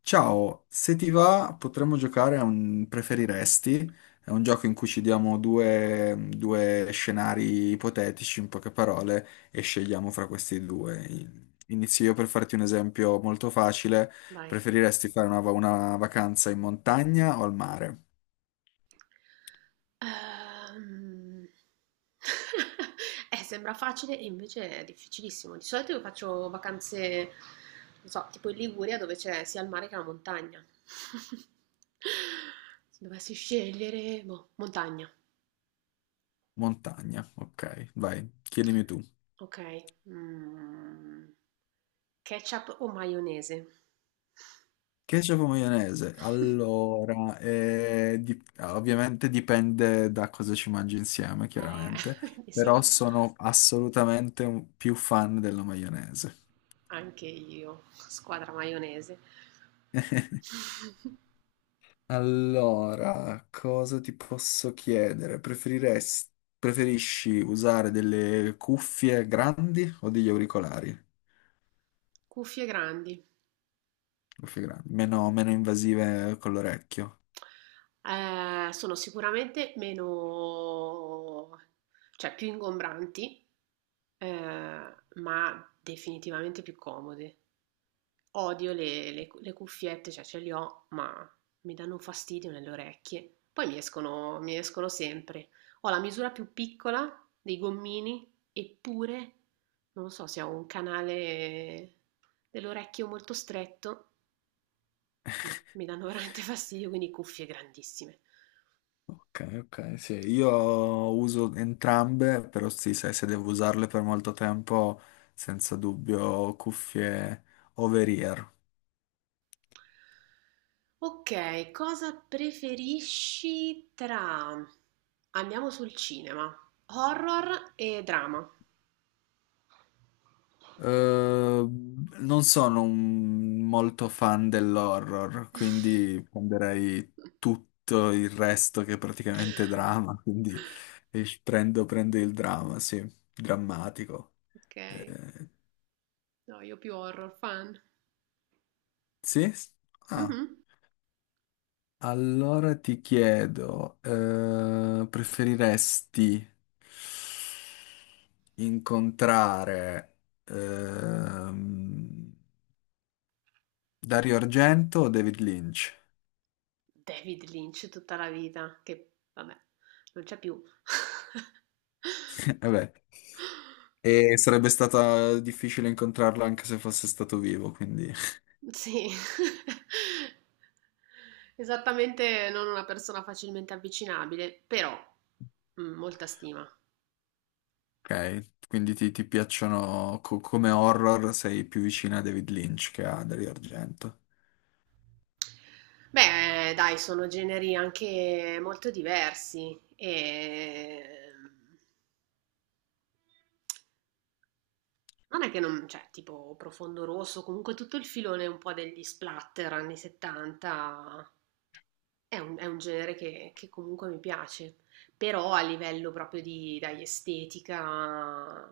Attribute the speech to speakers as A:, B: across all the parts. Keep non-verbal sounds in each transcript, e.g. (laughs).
A: Ciao, se ti va potremmo giocare a un preferiresti, è un gioco in cui ci diamo due scenari ipotetici, in poche parole, e scegliamo fra questi due. Inizio io per farti un esempio molto facile,
B: Vai.
A: preferiresti fare una vacanza in montagna o al mare?
B: Ehm, (laughs) sembra facile e invece è difficilissimo. Di solito io faccio vacanze, non so, tipo in Liguria dove c'è sia il mare che la montagna. (laughs) Se dovessi scegliere, boh, montagna.
A: Montagna, ok, vai, chiedimi tu.
B: Ok. Ketchup o maionese?
A: Ketchup o maionese? Allora, ovviamente dipende da cosa ci mangi insieme,
B: Eh,
A: chiaramente,
B: (laughs) mi
A: però
B: sono
A: sono assolutamente più fan della maionese.
B: anche io, squadra maionese.
A: (laughs)
B: (laughs)
A: Allora, cosa ti posso chiedere? Preferisci usare delle cuffie grandi o degli auricolari?
B: Cuffie grandi.
A: Cuffie grandi, meno invasive con l'orecchio.
B: Sono sicuramente meno, cioè più ingombranti, ma definitivamente più comode. Odio le le cuffiette, cioè ce le ho, ma mi danno un fastidio nelle orecchie. Poi mi escono sempre. Ho la misura più piccola dei gommini, eppure non so se ho un canale dell'orecchio molto stretto. Mi danno veramente (laughs) fastidio, quindi cuffie grandissime.
A: Ok, ok, sì, io uso entrambe, però sì, sai, se devo usarle per molto tempo, senza dubbio cuffie over-ear.
B: Ok, cosa preferisci tra... Andiamo sul cinema, horror e drama.
A: Eh, non sono molto fan dell'horror, quindi prenderei tutto il resto che è praticamente drama, (laughs) quindi prendo il dramma, sì, drammatico.
B: Ok,
A: Eh,
B: no, io più horror fan.
A: sì? Ah.
B: Mhm.
A: Allora ti chiedo, preferiresti incontrare ehm, Dario Argento o David Lynch?
B: David Lynch tutta la vita, che vabbè, non c'è più. (laughs)
A: (laughs) Vabbè, e sarebbe stata difficile incontrarlo anche se fosse stato vivo, quindi
B: Sì, (laughs) esattamente non una persona facilmente avvicinabile, però mm, molta stima.
A: ok. Quindi ti piacciono come horror, sei più vicina a David Lynch che a Dario Argento.
B: Beh, dai, sono generi anche molto diversi e non è che non, cioè, tipo Profondo Rosso, comunque tutto il filone un po' degli splatter anni 70 è un genere che comunque mi piace, però a livello proprio di, dai, estetica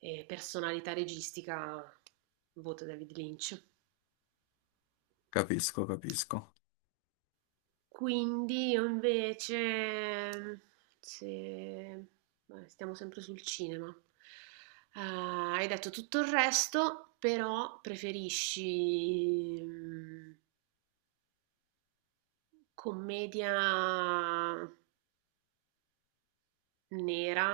B: e personalità registica, voto David Lynch.
A: Capisco, capisco.
B: Quindi io invece, mhmm, se vabbè, stiamo sempre sul cinema. Hai detto tutto il resto, però preferisci commedia nera,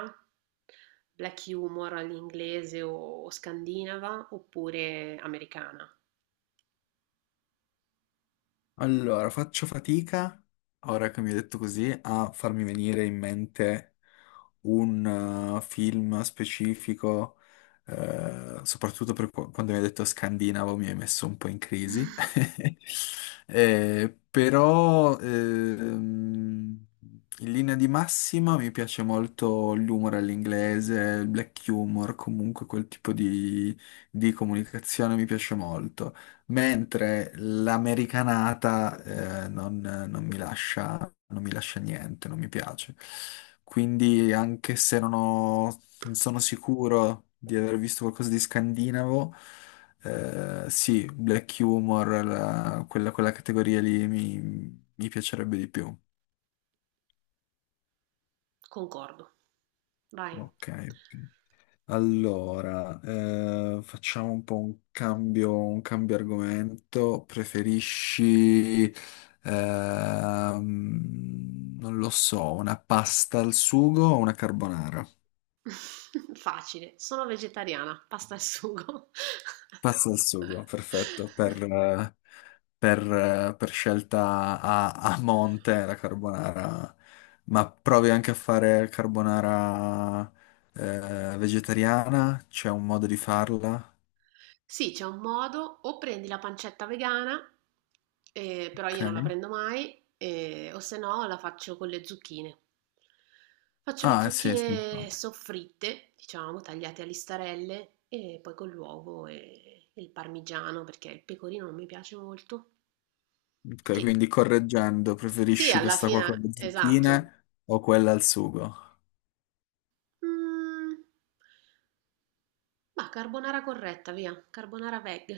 B: black humor all'inglese o scandinava, oppure americana?
A: Allora, faccio fatica, ora che mi hai detto così, a farmi venire in mente un film specifico, soprattutto per quando mi hai detto scandinavo mi hai messo un po' in crisi. (laughs) Eh, però, ehm, in linea di massima mi piace molto l'humor all'inglese, il black humor, comunque quel tipo di comunicazione mi piace molto. Mentre l'americanata non mi lascia, non mi lascia niente, non mi piace. Quindi, anche se non sono sicuro di aver visto qualcosa di scandinavo, sì, black humor, quella categoria lì mi piacerebbe di più.
B: Concordo. Vai.
A: Ok. Allora, facciamo un po' un cambio argomento. Preferisci, non lo so, una pasta al sugo o una carbonara?
B: (laughs) Facile, sono vegetariana, pasta e sugo. (laughs)
A: Pasta al sugo, perfetto. Per scelta a monte la carbonara. Ma provi anche a fare carbonara, vegetariana? C'è un modo di farla?
B: Sì, c'è un modo, o prendi la pancetta vegana, però io non la
A: Ok.
B: prendo mai, o se no la faccio con le zucchine. Faccio le
A: Ah, sì, sì.
B: zucchine soffritte, diciamo, tagliate a listarelle, e poi con l'uovo e il parmigiano, perché il pecorino non mi piace molto.
A: Ok,
B: Che
A: quindi correggendo,
B: sì,
A: preferisci
B: alla
A: questa qua con
B: fine,
A: le
B: esatto.
A: zucchine o quella al sugo?
B: Mm, carbonara corretta, via, carbonara veg.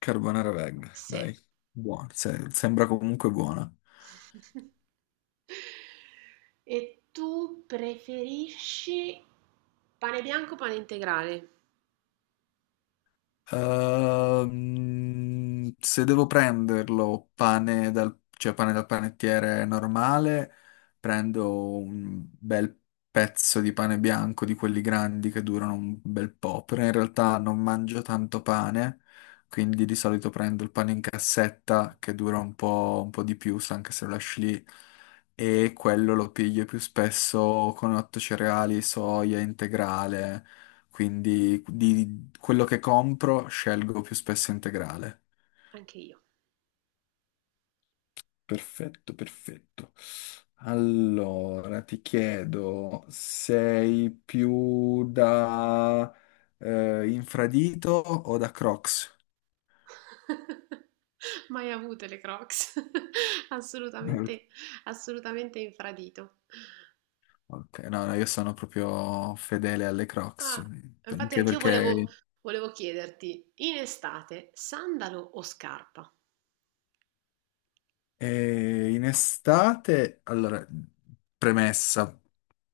A: Carbonara veg,
B: Sì.
A: dai. Buona, sembra comunque buona.
B: (laughs) E tu preferisci pane bianco o pane integrale?
A: Se devo prenderlo cioè pane dal panettiere normale, prendo un bel pezzo di pane bianco di quelli grandi che durano un bel po', però in realtà non mangio tanto pane, quindi di solito prendo il pane in cassetta che dura un po' di più, se anche se lo lasci lì, e quello lo piglio più spesso con otto cereali, soia integrale quindi di, quello che compro scelgo più spesso integrale.
B: Anche io.
A: Perfetto, perfetto. Allora, ti chiedo, sei più da... infradito o da Crocs?
B: (laughs) Mai avute le Crocs. (laughs)
A: (laughs) eh,
B: Assolutamente, assolutamente infradito.
A: Ok, no, no, io sono proprio fedele alle Crocs,
B: Ah, infatti
A: anche perché
B: volevo chiederti, in estate, sandalo o scarpa?
A: E in estate, allora, premessa,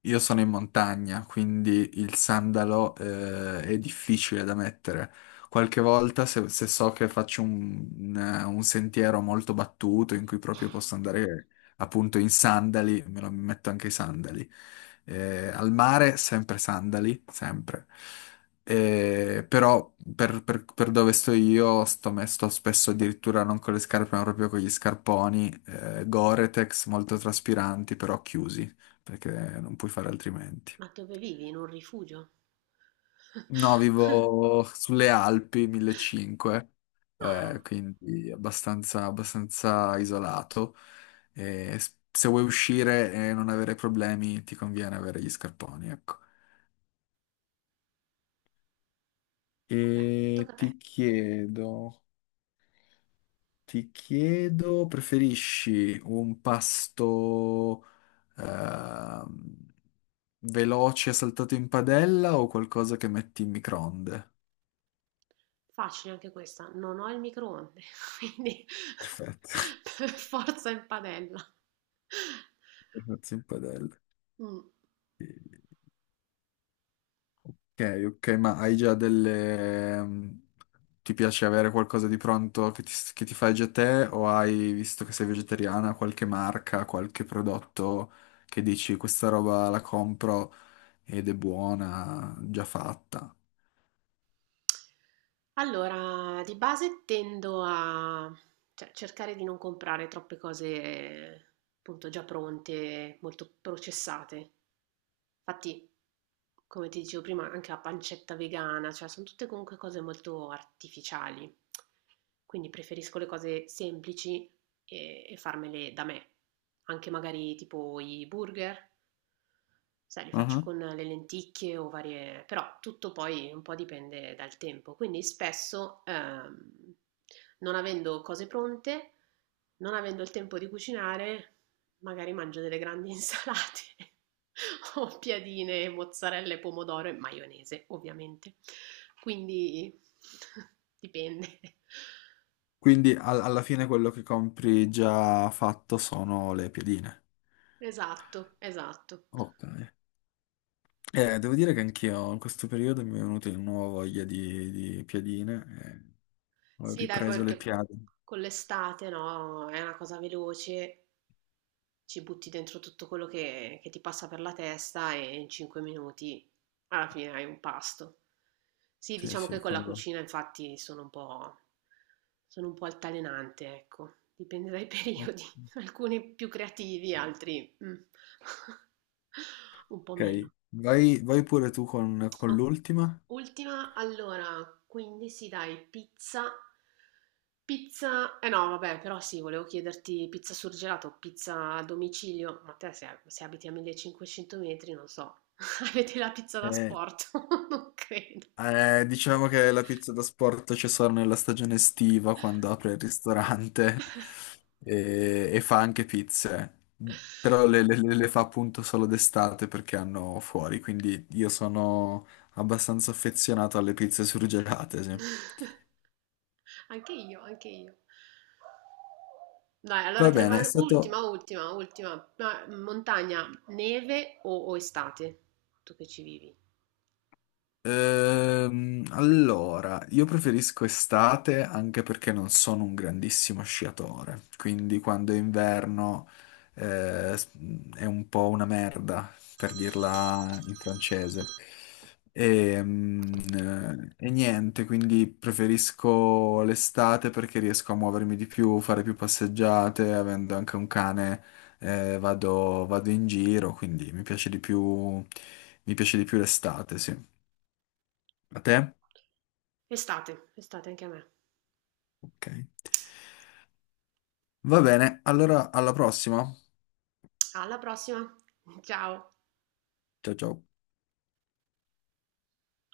A: io sono in montagna, quindi il sandalo, è difficile da mettere. Qualche volta, se so che faccio un sentiero molto battuto in cui proprio posso andare appunto in sandali, me lo metto anche i sandali. Al mare, sempre sandali, sempre. Però per dove sto io sto, me- sto spesso addirittura non con le scarpe ma proprio con gli scarponi Gore-Tex molto traspiranti però chiusi perché non puoi fare altrimenti.
B: Ma dove vivi? In un rifugio? (laughs)
A: No, vivo sulle Alpi 1500 metri
B: Ah,
A: quindi abbastanza, abbastanza isolato e se vuoi uscire e non avere problemi ti conviene avere gli scarponi, ecco.
B: ok,
A: E
B: tocca a
A: ti
B: te.
A: chiedo. Ti chiedo, preferisci un pasto ehm, veloce saltato in padella o qualcosa che metti in microonde?
B: Facile anche questa, non ho il microonde, quindi
A: Perfetto. (laughs)
B: (laughs) per forza in padella.
A: Saltato in padella.
B: Mm.
A: Ok, ok, ma hai già delle... ti piace avere qualcosa di pronto che che ti fai già te o hai, visto che sei vegetariana, qualche marca, qualche prodotto che dici questa roba la compro ed è buona, già fatta?
B: Allora, di base tendo a, cioè, cercare di non comprare troppe cose appunto già pronte, molto processate. Infatti, come ti dicevo prima, anche la pancetta vegana, cioè sono tutte comunque cose molto artificiali. Quindi preferisco le cose semplici e farmele da me. Anche magari tipo i burger, sai, li faccio con le lenticchie o varie... Però tutto poi un po' dipende dal tempo. Quindi spesso, non avendo cose pronte, non avendo il tempo di cucinare, magari mangio delle grandi insalate (laughs) o piadine, mozzarella, pomodoro e maionese, ovviamente. Quindi (laughs) dipende.
A: Quindi alla fine quello che compri già fatto sono le piedine.
B: Esatto, esatto.
A: Ok. Devo dire che anch'io in questo periodo mi è venuta di nuovo di piadine. Eh, ho
B: Sì, dai, poi
A: ripreso le
B: perché
A: piade.
B: con l'estate, no, è una cosa veloce, ci butti dentro tutto quello che ti passa per la testa e in 5 minuti alla fine hai un pasto. Sì,
A: Sì,
B: diciamo
A: sì,
B: che con la
A: con lo...
B: cucina infatti sono un po' altalenante, ecco, dipende dai (laughs)
A: Ok,
B: periodi, alcuni più creativi, altri mm, (laughs) un po' meno.
A: vai, vai pure tu
B: O
A: con l'ultima.
B: ultima, allora, quindi sì dai, pizza, pizza, eh no vabbè, però sì, volevo chiederti pizza surgelata o pizza a domicilio, ma te se, se abiti a 1500 metri, non so, (laughs) avete la pizza da
A: Eh,
B: sport? (laughs) Non credo.
A: Diciamo che la pizza da sport c'è solo nella stagione estiva, quando apre il ristorante (laughs) e fa anche pizze. Però le fa appunto solo d'estate perché hanno fuori, quindi io sono abbastanza affezionato alle pizze surgelate, sì.
B: Anche io, anche io. Dai, allora
A: Va
B: te ne
A: bene, è
B: vai, ultima,
A: stato
B: ultima, ultima. Ma, montagna, neve o estate? Tu che ci vivi?
A: Allora, io preferisco estate anche perché non sono un grandissimo sciatore, quindi quando è inverno eh, s- è un po' una merda, per dirla in francese. Ehm, niente, quindi preferisco l'estate perché riesco a muovermi di più, fare più passeggiate, avendo anche un cane, vado in giro, quindi mi piace di più, mi piace di più l'estate, sì. A te?
B: Estate, estate anche a me.
A: Ok. Va bene, allora alla prossima.
B: Alla prossima, ciao.
A: Ciao ciao.